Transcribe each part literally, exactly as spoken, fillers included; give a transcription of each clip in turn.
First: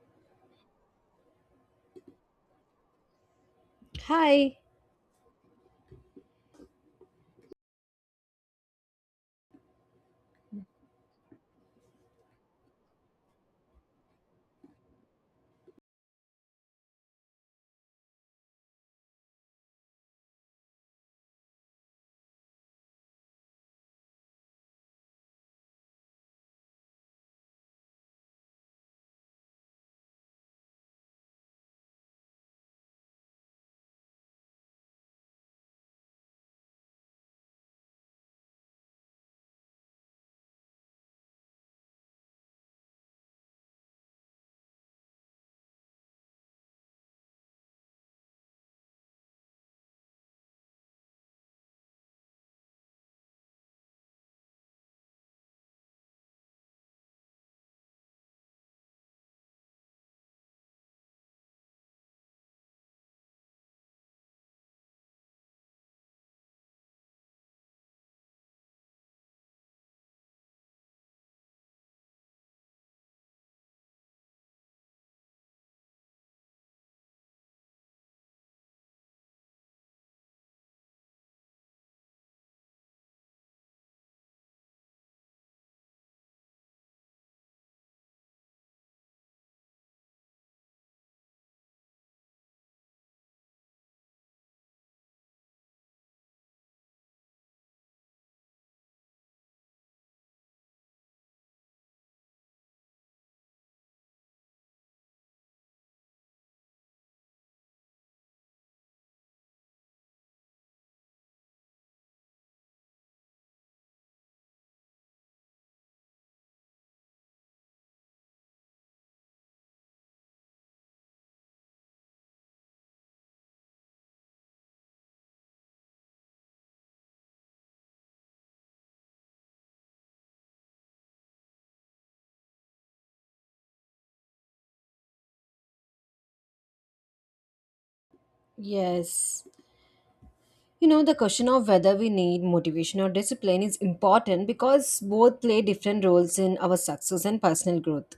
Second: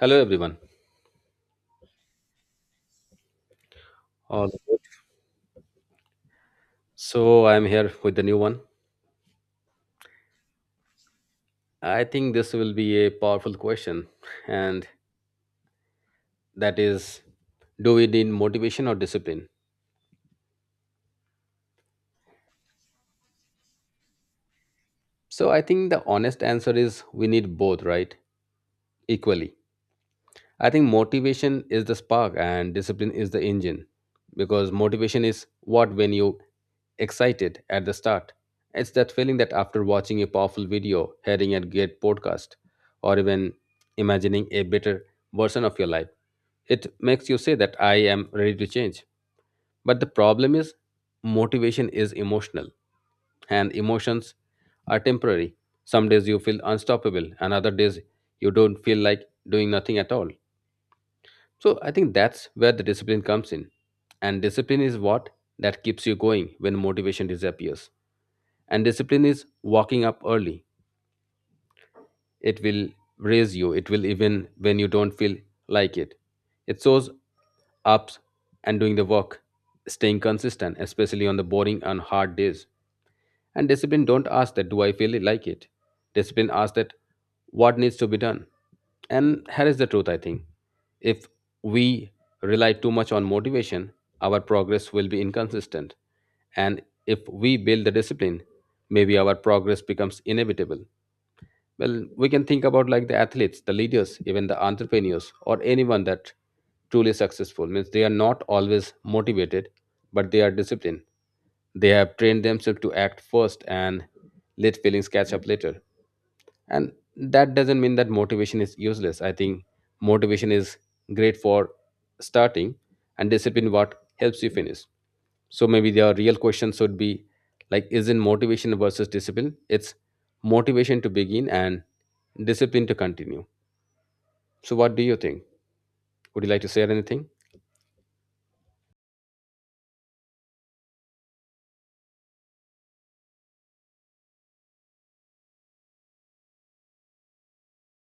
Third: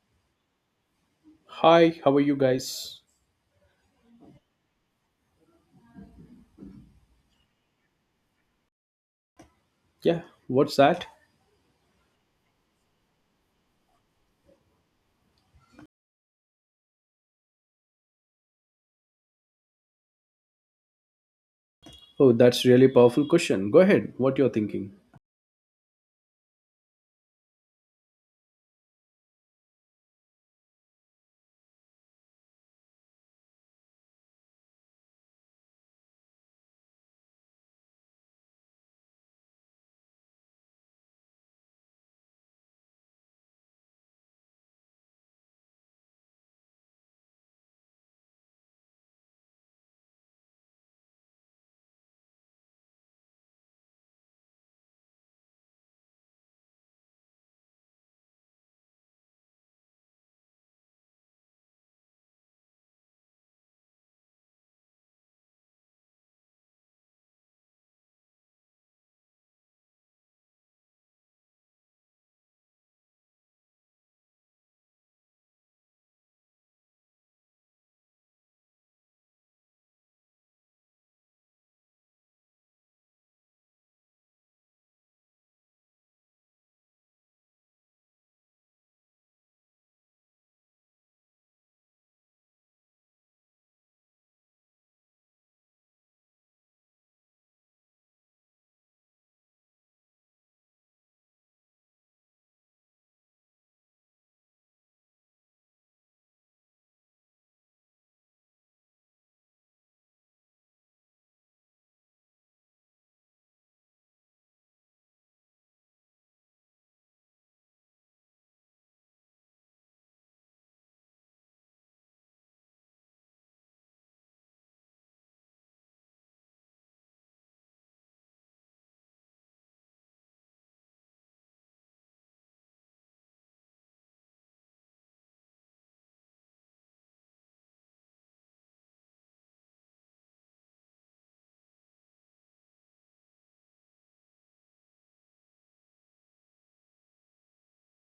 Hello, everyone. Hi, how are you guys? All Hi. good. So, I'm here with the new one. Yeah, what's that? I think this will be a powerful question, and that is, do we need motivation or discipline? Oh, that's really powerful question. Go ahead, what you're thinking. So, I think the honest answer is we need both, right? Equally. I think motivation is the spark and discipline is the engine, because motivation is what when you excited at the start. It's that feeling that after watching a powerful video, hearing a great podcast, or even imagining a better version of your life, it makes you say that I am ready to change. But the problem is, motivation is emotional and emotions are temporary. Some days you feel unstoppable and other days you don't feel like doing nothing at all. So I think that's where the discipline comes in, and discipline is what that keeps you going when motivation disappears. And discipline is walking up early, it will raise you, it will, even when you don't feel like it. It shows ups and doing the work, staying consistent, especially on the boring and hard days. And discipline don't ask that, do I feel like it. Discipline asks that, what needs to be done. And here is the truth, I think, if we rely too much on motivation, our progress will be inconsistent, and if we build the discipline, maybe our progress becomes inevitable. Well, we can think about like the athletes, the leaders, even the entrepreneurs, or anyone that truly successful means they are not always motivated, but they are disciplined. They have trained themselves to act first and let feelings catch up later. And that doesn't mean that motivation is useless. I think motivation is great for starting, and discipline what helps you finish. So maybe the real question should be, like, isn't motivation versus discipline, it's motivation to begin, and discipline to continue. So what do you think? Would you like to say anything? Yes. You know, the question of whether we need motivation or discipline is important because both play different roles in our success and personal growth.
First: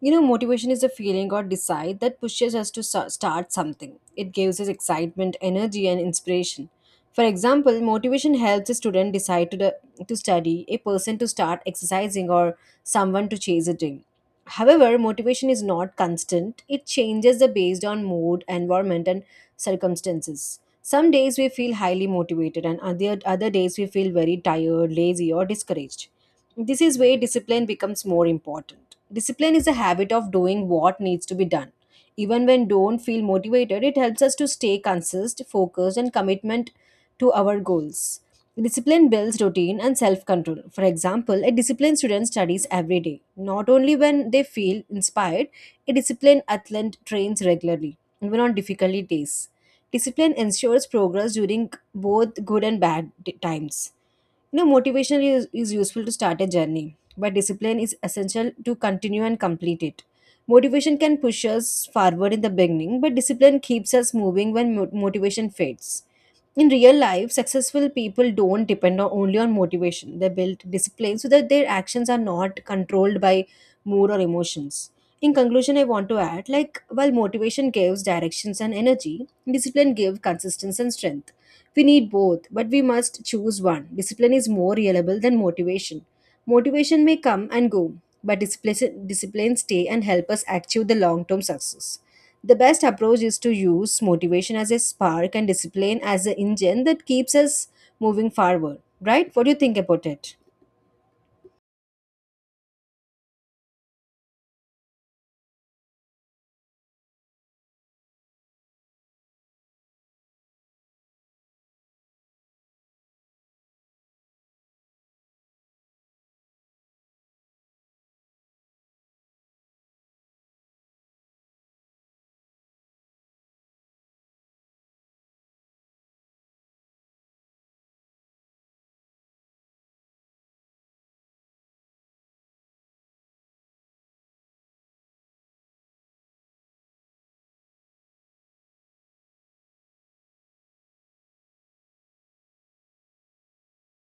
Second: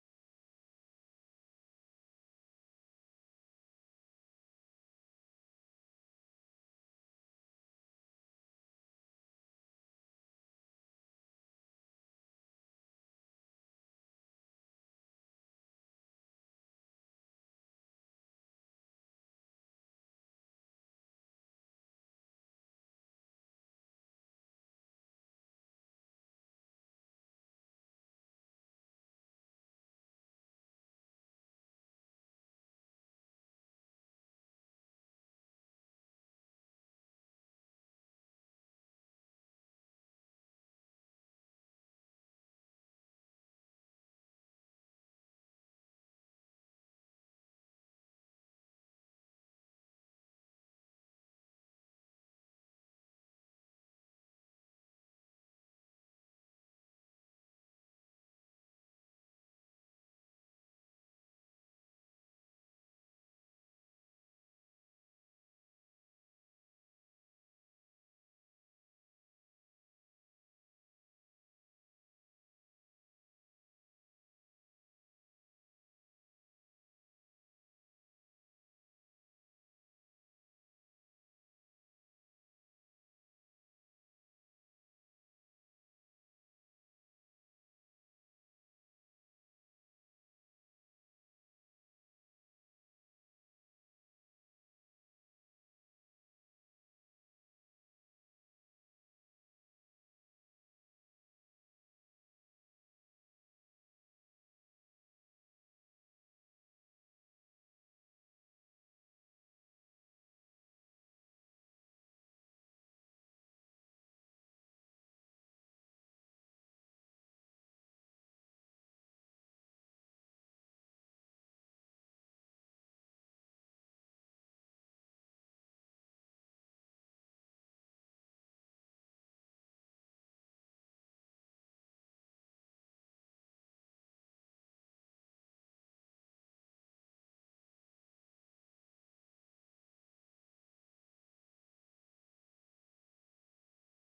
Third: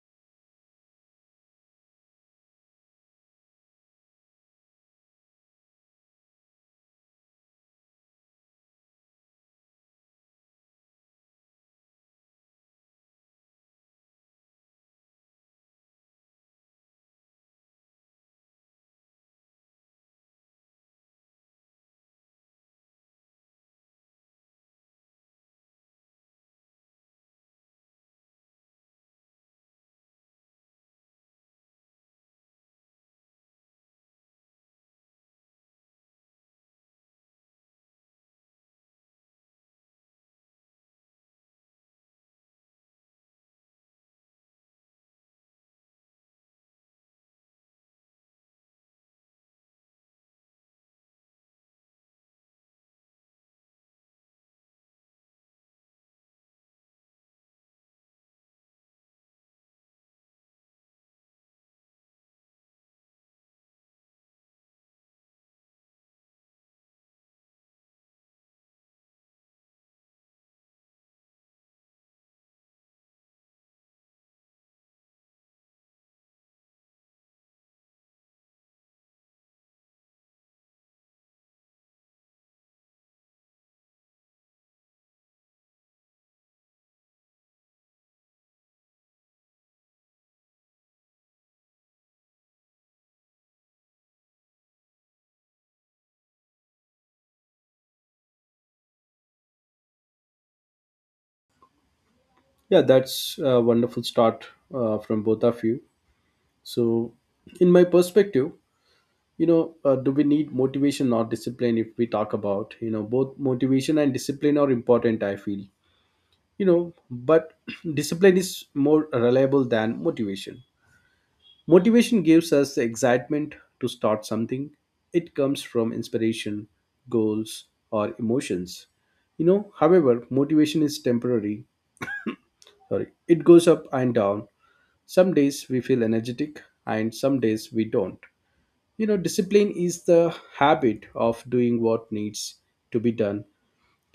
You know, motivation is a feeling or desire that pushes us to sa- start something. It gives us excitement, energy, and inspiration. For example, motivation helps a student decide to, the, to study, a person to start exercising, or someone to chase a dream. However, motivation is not constant. It changes the based on mood, environment, and circumstances. Some days we feel highly motivated, and other, other days we feel very tired, lazy, or discouraged. This is where discipline becomes more important. Discipline is a habit of doing what needs to be done. Even when don't feel motivated, it helps us to stay consistent, focused, and commitment to our goals. Discipline builds routine and self control. For example, a disciplined student studies every day, not only when they feel inspired, a disciplined athlete trains regularly, even on difficult days. Discipline ensures progress during both good and bad d- times. You know, motivation is, is useful to start a journey, but discipline is essential to continue and complete it. Motivation can push us forward in the beginning, but discipline keeps us moving when mo- motivation fades. In real life, successful people don't depend on, only on motivation. They build discipline so that their actions are not controlled by mood or emotions. In conclusion, I want to add like, while motivation gives directions and energy, discipline gives consistency and strength. We need both, but we must choose one. Discipline is more reliable than motivation. Motivation may come and go, but discipline, discipline stay and help us achieve the long-term success. The best approach is to use motivation as a spark and discipline as the engine that keeps us moving forward. Right? What do you think about it? Yeah, that's a wonderful start uh, from both of you. So, in my perspective, you know, uh, do we need motivation or discipline? If we talk about, you know, both motivation and discipline are important, I feel. You know, but discipline is more reliable than motivation. Motivation gives us the excitement to start something. It comes from inspiration, goals, or emotions. You know, however, motivation is temporary. Sorry, it goes up and down. Some days we feel energetic and some days we don't. You know, discipline is the habit of doing what needs to be done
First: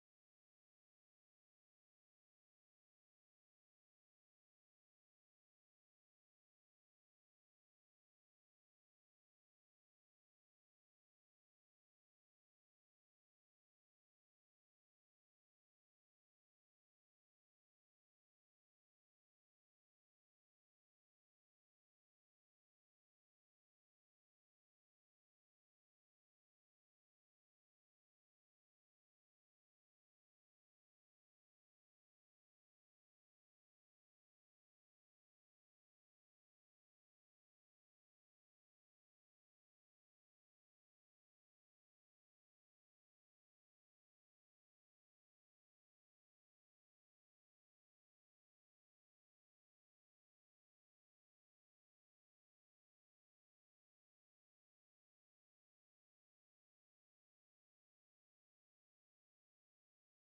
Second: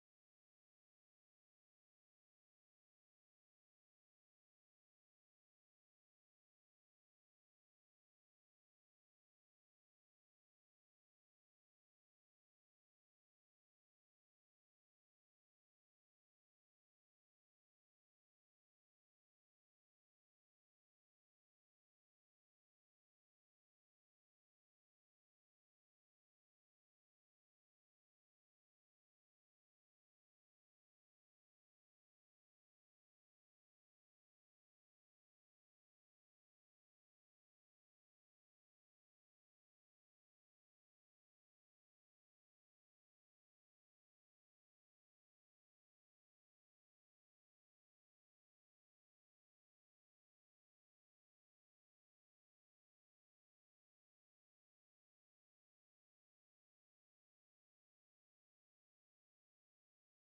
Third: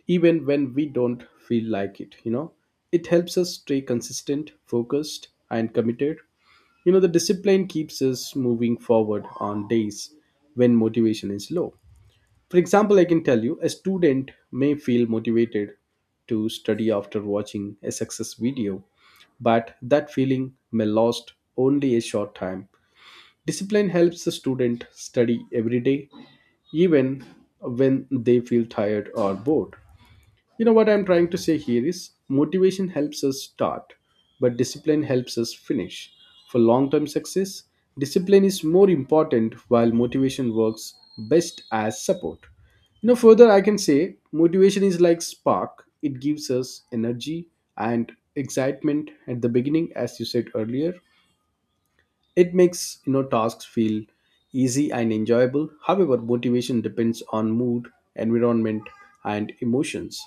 even when we don't feel like it you know It helps us stay consistent, focused, and committed. You know the discipline keeps us moving forward on days when motivation is low. For example, I can tell you a student may feel motivated to study after watching a success video, but that feeling may last only a short time. Discipline helps the student study every day, even when they feel tired or bored. You know what I'm trying to say here is motivation helps us start, but discipline helps us finish. For long term success, discipline is more important while motivation works best as support. You know, further, I can say motivation is like spark, it gives us energy and excitement at the beginning. As you said earlier, it makes you know tasks feel easy and enjoyable. However, motivation depends on mood, environment, and emotions.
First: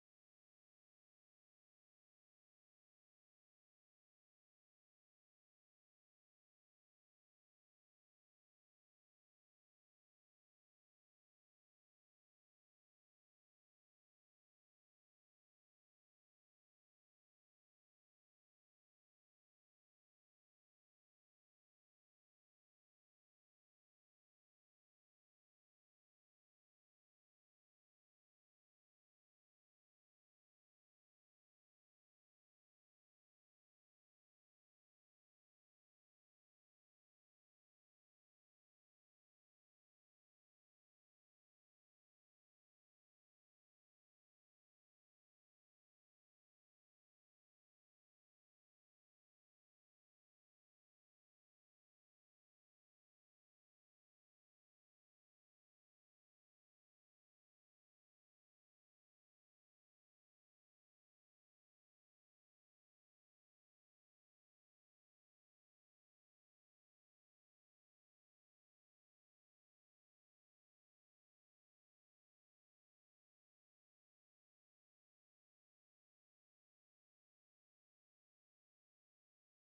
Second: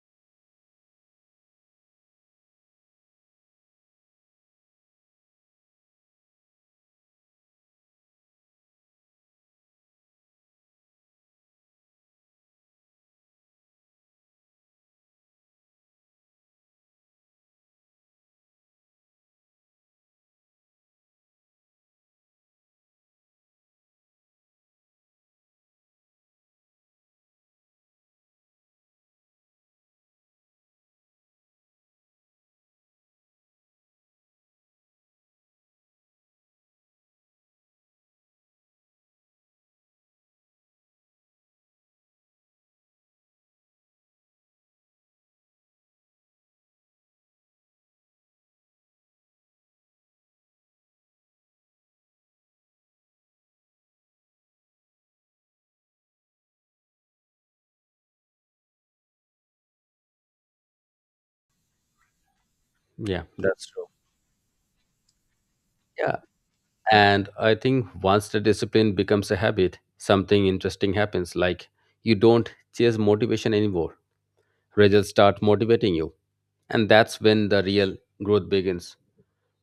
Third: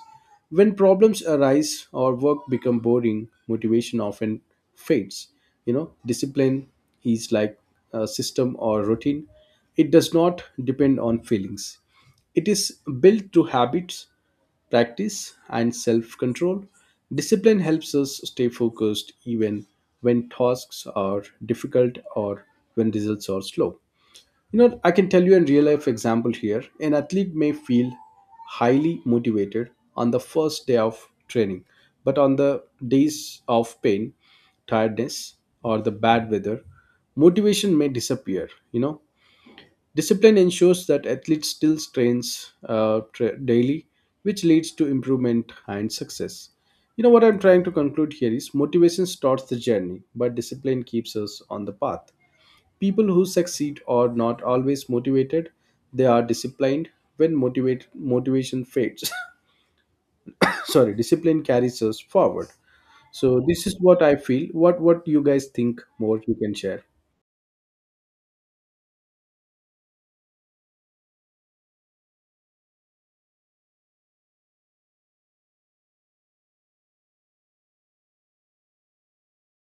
When problems arise or work become boring, motivation often fades. You know, discipline is like a system or routine. It does not depend on feelings. It is built through habits, practice, and self control. Discipline helps us stay focused even when tasks are difficult or when results are slow. You know, I can tell you a real life example here. An athlete may feel highly motivated on the first day of training, but on the days of pain, tiredness, or the bad weather, motivation may disappear. You know, discipline ensures that athletes still trains uh, tra- daily, which leads to improvement and success. You know what I'm trying to conclude here is motivation starts the journey, but discipline keeps us on the path. People who succeed are not always motivated; they are disciplined. When motivate motivation fades, sorry, discipline carries us forward. Yeah, So this that's is true. what I feel. What what you guys think Yeah, more? You can share. and I think once the discipline becomes a habit, something interesting happens, like you don't chase motivation anymore, results start motivating you, and that's when the real growth begins.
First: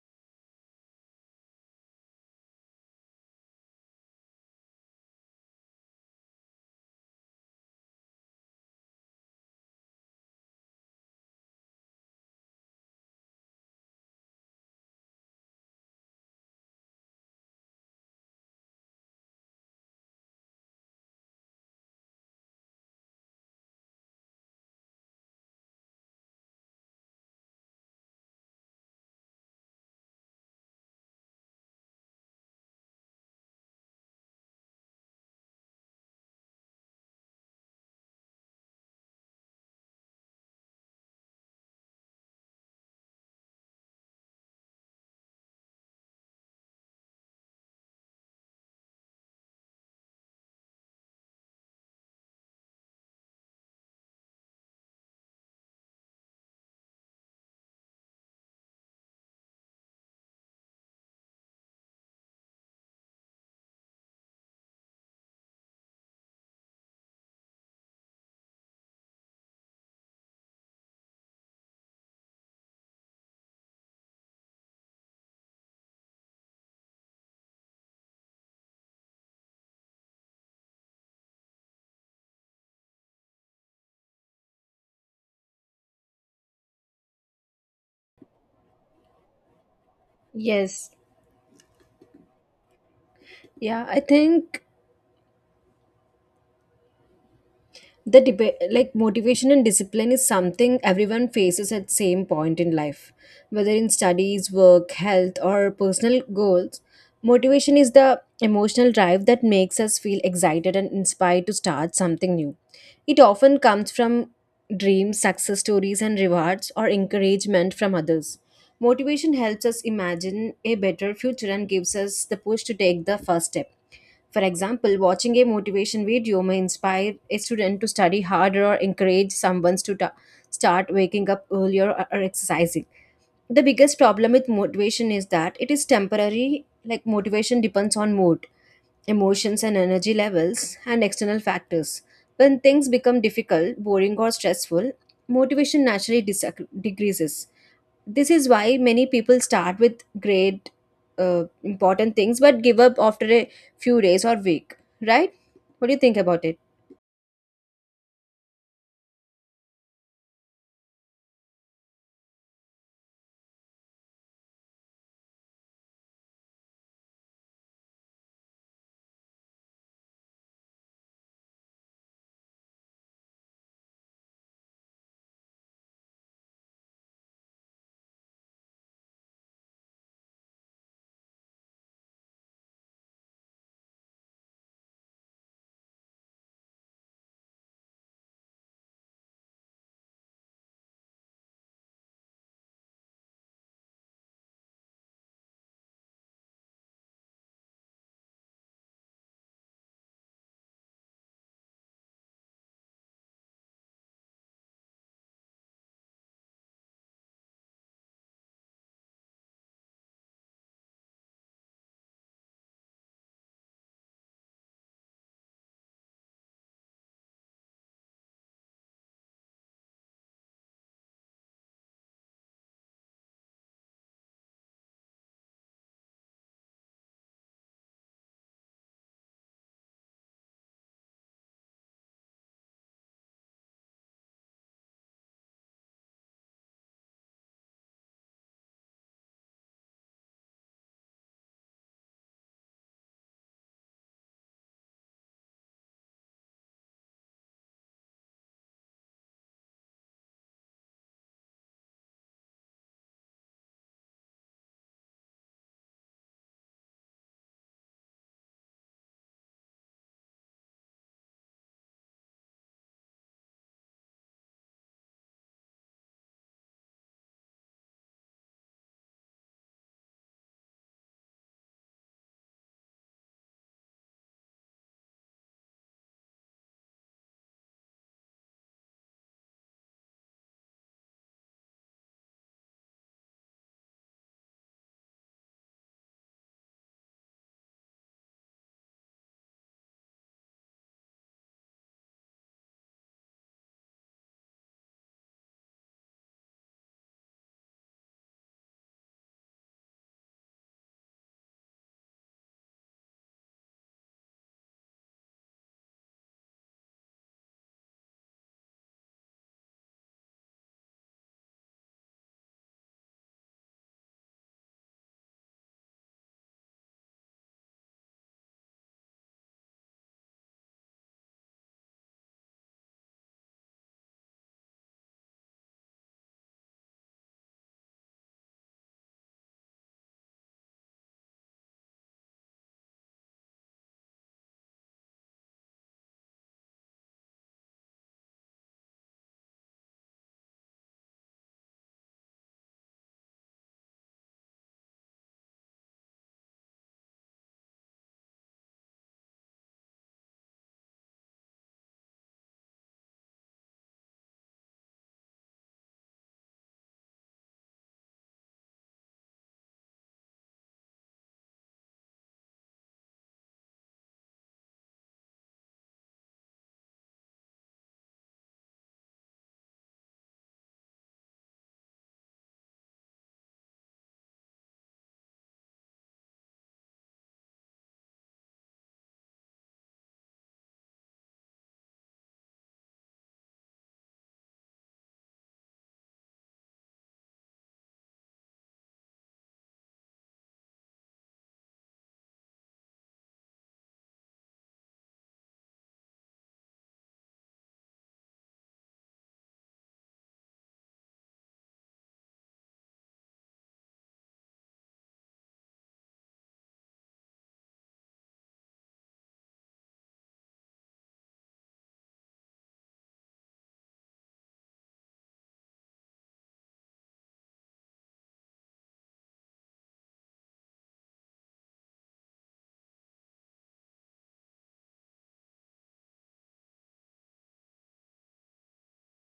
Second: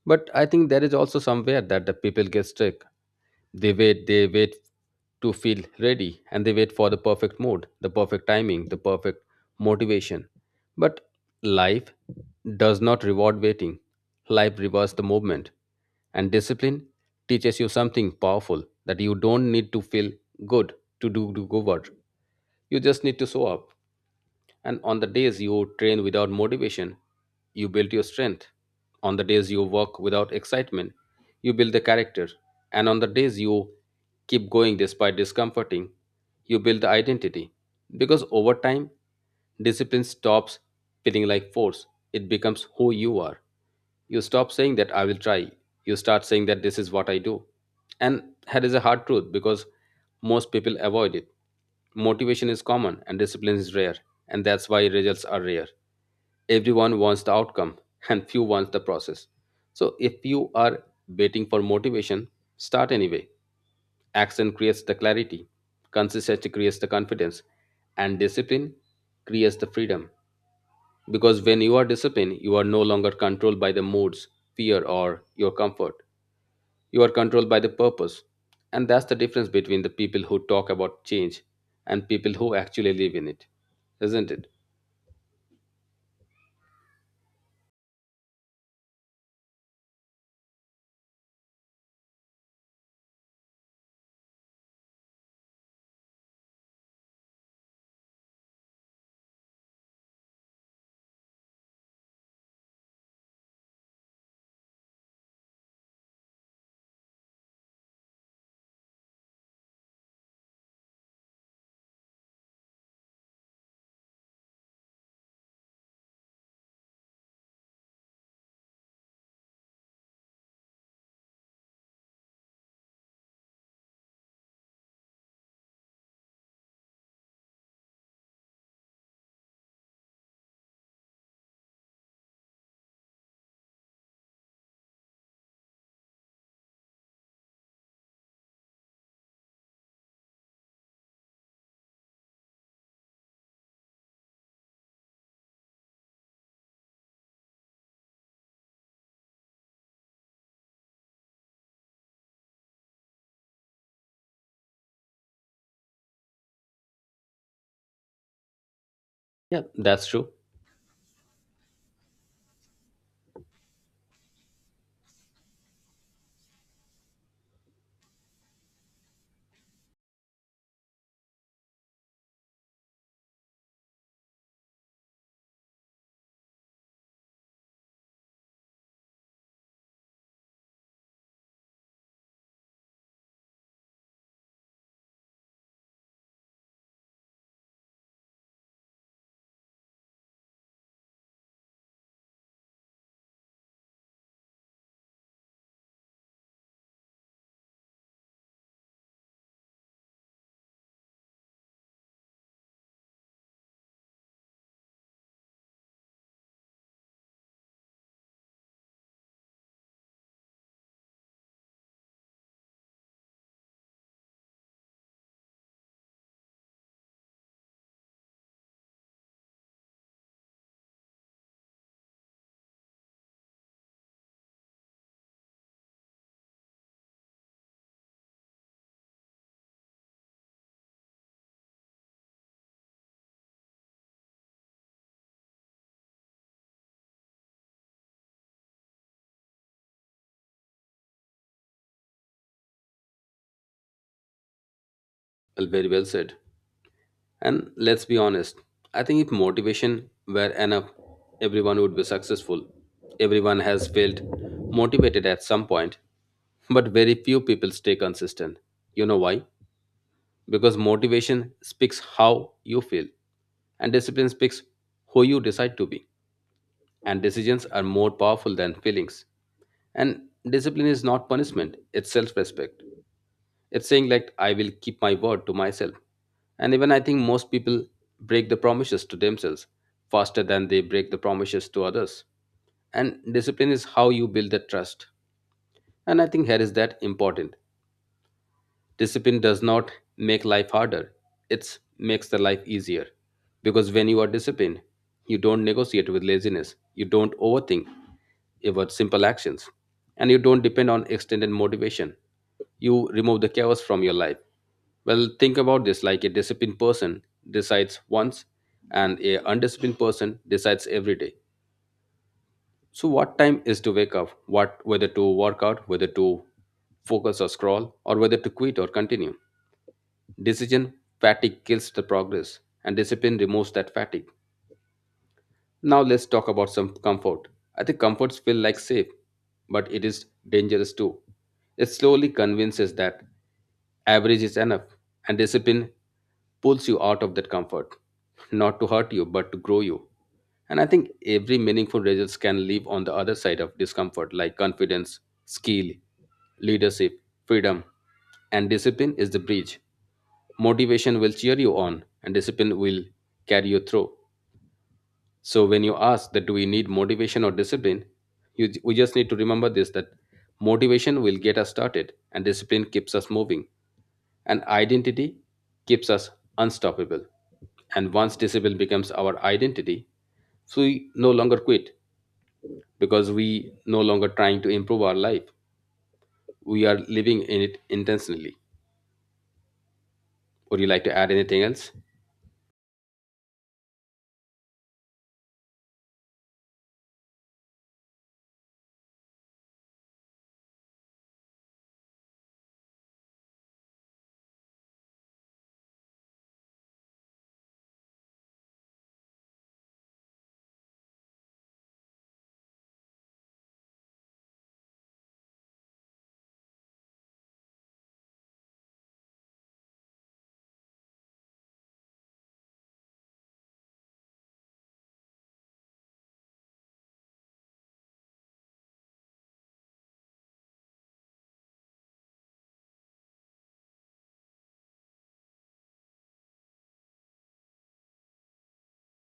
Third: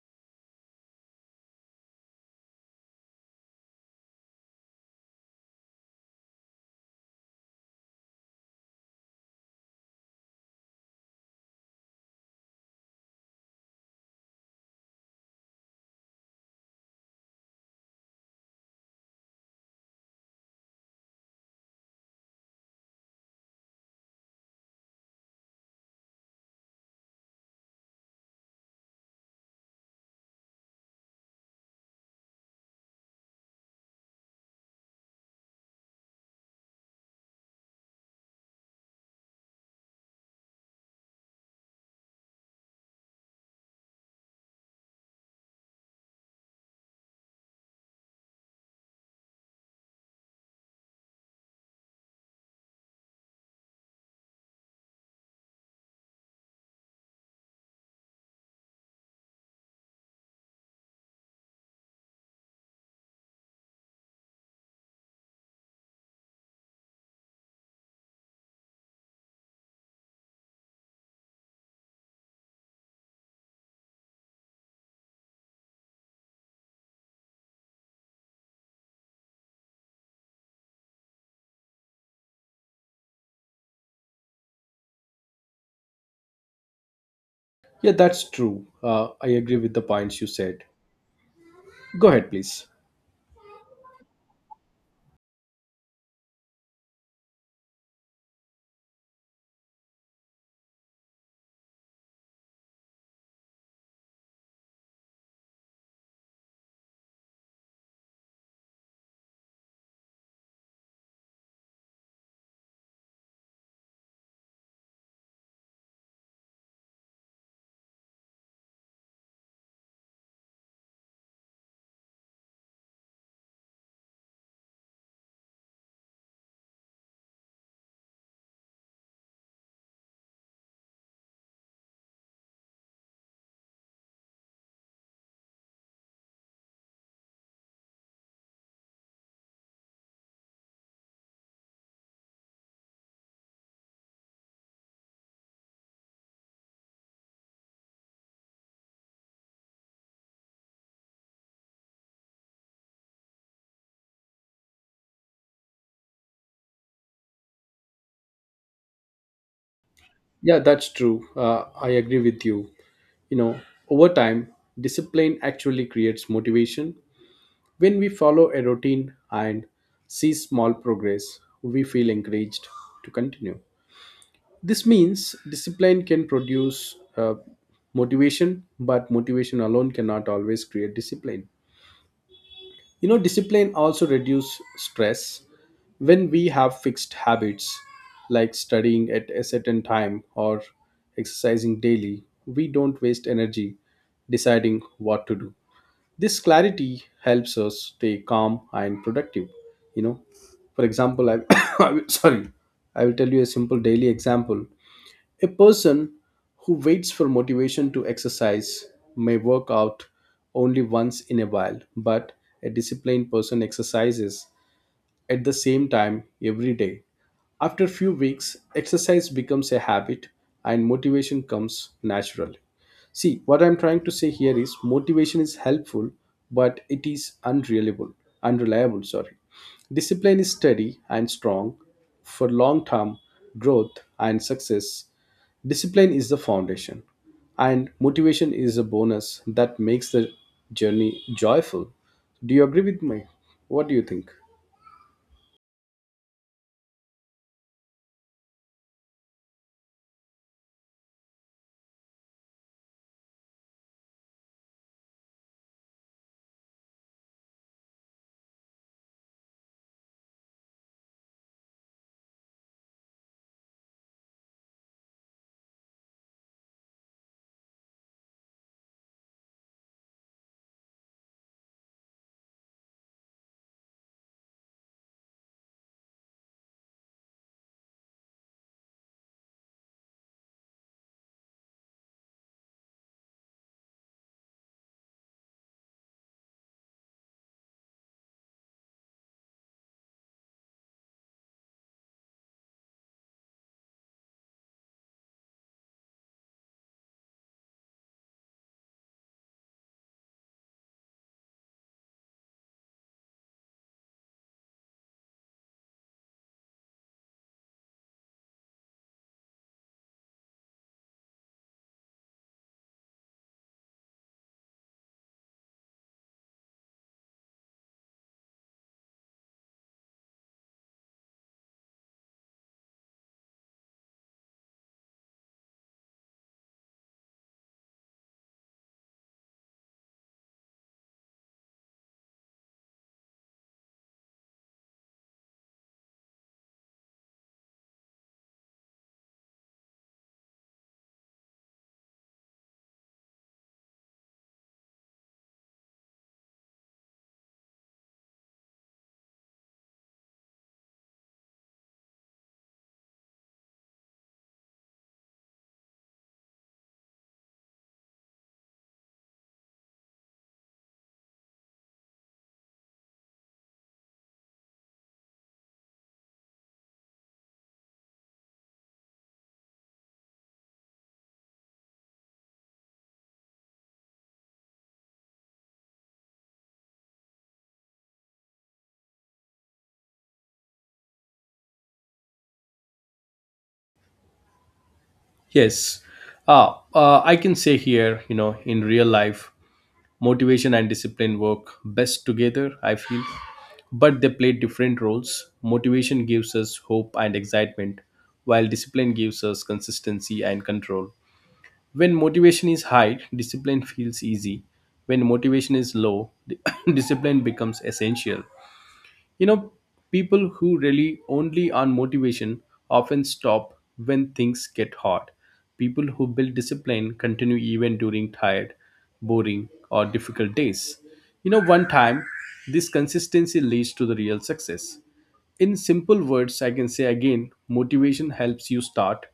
But I think there is also somewhere that the people get stuck. They wait they wait to feel ready, and they wait for the perfect mood, the perfect timing, the perfect motivation. But life does not reward waiting, life rewards the movement. And discipline teaches you something powerful, that you don't need to feel good to do, do good work, you just need to show up. And on the days you train without motivation, you build your strength. On the days you work without excitement, you build the character. And on the days you keep going despite discomforting, you build the identity. Because over time, discipline stops feeling like force, it becomes who you are. You stop saying that I will try. You start saying that this is what I do. And that is a hard truth, because most people avoid it. Motivation is common and discipline is rare, and that's why results are rare. Everyone wants the outcome and few wants the process. So if you are waiting for motivation, start anyway. Action creates the clarity, consistency creates the confidence, and discipline creates the freedom. Because when you are disciplined, you are no longer controlled by the moods, fear, or your comfort. You are controlled by the purpose. And that's the difference between the people who talk about change and people who actually live in it, isn't it? Yeah, that's true. Uh, I agree with the points you said. Yes. Go ahead, please. Yeah, I think the debate like motivation and discipline is something everyone faces at same point in life, whether in studies, work, health, or personal goals. Motivation is the emotional drive that makes us feel excited and inspired to start something new. It often comes from dreams, success stories, and rewards, or encouragement from others. Motivation helps us imagine a better future and gives us the push to take the first step. For example, watching a motivation video may inspire a student to study harder, or encourage someone to ta- start waking up earlier, or or exercising. The biggest problem with motivation is that it is temporary. Like, motivation depends on mood, emotions, and energy levels, and external factors. When things become difficult, boring, or stressful, motivation naturally disac- decreases. This is why many people start with great uh, important things, but give up after a few days or week. Right? What do you think about it? Yeah, that's true. Yeah, that's true. Uh, I agree with you. You know, over time, discipline actually creates motivation. When we follow a routine and see small progress, we feel encouraged to continue. This means discipline can produce uh, motivation, but motivation alone cannot always create discipline. You know, discipline also reduces stress when we have fixed habits like studying at a certain time or exercising daily. We don't waste energy deciding what to do. This clarity helps us stay calm and productive. You know, for example, I, I will- sorry, I will tell you a simple daily example. A person who waits for motivation to exercise may work out only once in a while, but a disciplined person exercises at the same time every day. After a few weeks, exercise becomes a habit and motivation comes naturally. See, what I'm trying to say here is motivation is helpful, but it is unreliable, unreliable, sorry. Discipline is steady and strong for long term growth and success. Discipline is the foundation, and motivation is a bonus that makes the journey joyful. Do you agree with me? What do you think? Well, very well said. And let's be honest, I think if motivation were enough, everyone would be successful. Everyone has felt motivated at some point, but very few people stay consistent. You know why? Because motivation speaks how you feel, and discipline speaks who you decide to be. And decisions are more powerful than feelings. And discipline is not punishment, it's self-respect. It's saying like, I will keep my word to myself. And even I think most people break the promises to themselves faster than they break the promises to others, and discipline is how you build that trust. And I think here is that important, discipline does not make life harder, it makes the life easier. Because when you are disciplined, you don't negotiate with laziness, you don't overthink about simple actions, and you don't depend on extended motivation. You remove the chaos from your life. Well, think about this, like a disciplined person decides once, and a undisciplined person decides every day. So what time is to wake up, what, whether to work out, whether to focus or scroll, or whether to quit or continue. Decision fatigue kills the progress, and discipline removes that fatigue. Now let's talk about some comfort. I think comforts feel like safe, but it is dangerous too. It slowly convinces that average is enough, and discipline pulls you out of that comfort, not to hurt you, but to grow you. And I think every meaningful results can live on the other side of discomfort, like confidence, skill, leadership, freedom, and discipline is the bridge. Motivation will cheer you on, and discipline will carry you through. So when you ask that, do we need motivation or discipline, you, we just need to remember this, that motivation will get us started, and discipline keeps us moving, and identity keeps us unstoppable. And once discipline becomes our identity, so we no longer quit, because we no longer trying to improve our life. We are living in it intentionally. Would you like to add anything else? Yes. Uh, uh, I can say here, you know, in real life, motivation and discipline work best together, I feel, but they play different roles. Motivation gives us hope and excitement, while discipline gives us consistency and control. When motivation is high, discipline feels easy. When motivation is low, discipline becomes essential. You know, people who rely only on motivation often stop when things get hard. People who build discipline continue even during tired, boring, or difficult days. You know, one time, this consistency leads to the real success. In simple words, I can say again motivation helps you start,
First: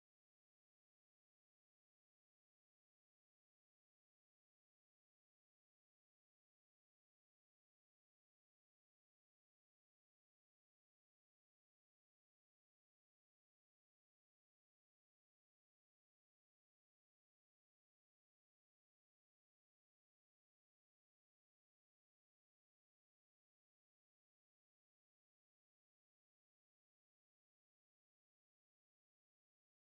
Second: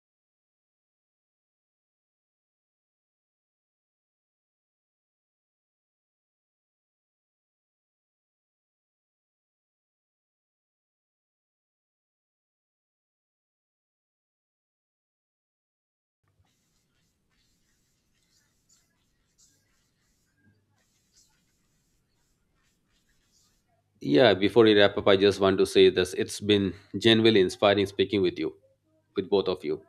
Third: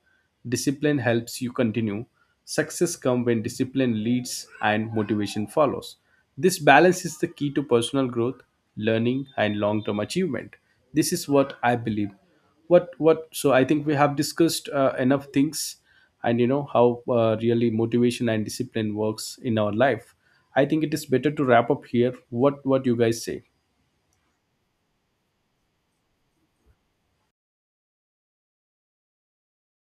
discipline helps you continue. Success comes when discipline leads and motivation follows. This balance is the key to personal growth, learning, and long term achievement. This is what I believe. What, what, so I think we have discussed uh, enough things and you know how uh, really motivation and discipline works in our life. I think it is better to wrap up here. What, what you guys say? Yeah, before we wrap up, I just want to say this. It's been genuinely inspiring speaking with you, with both of you.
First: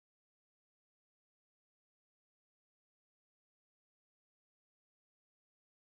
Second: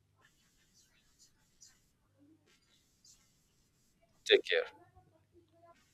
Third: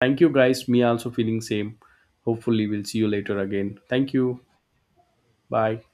Thank you guys. Me also feeling same. Hopefully we'll see you later again. Thank you. Take care. Bye.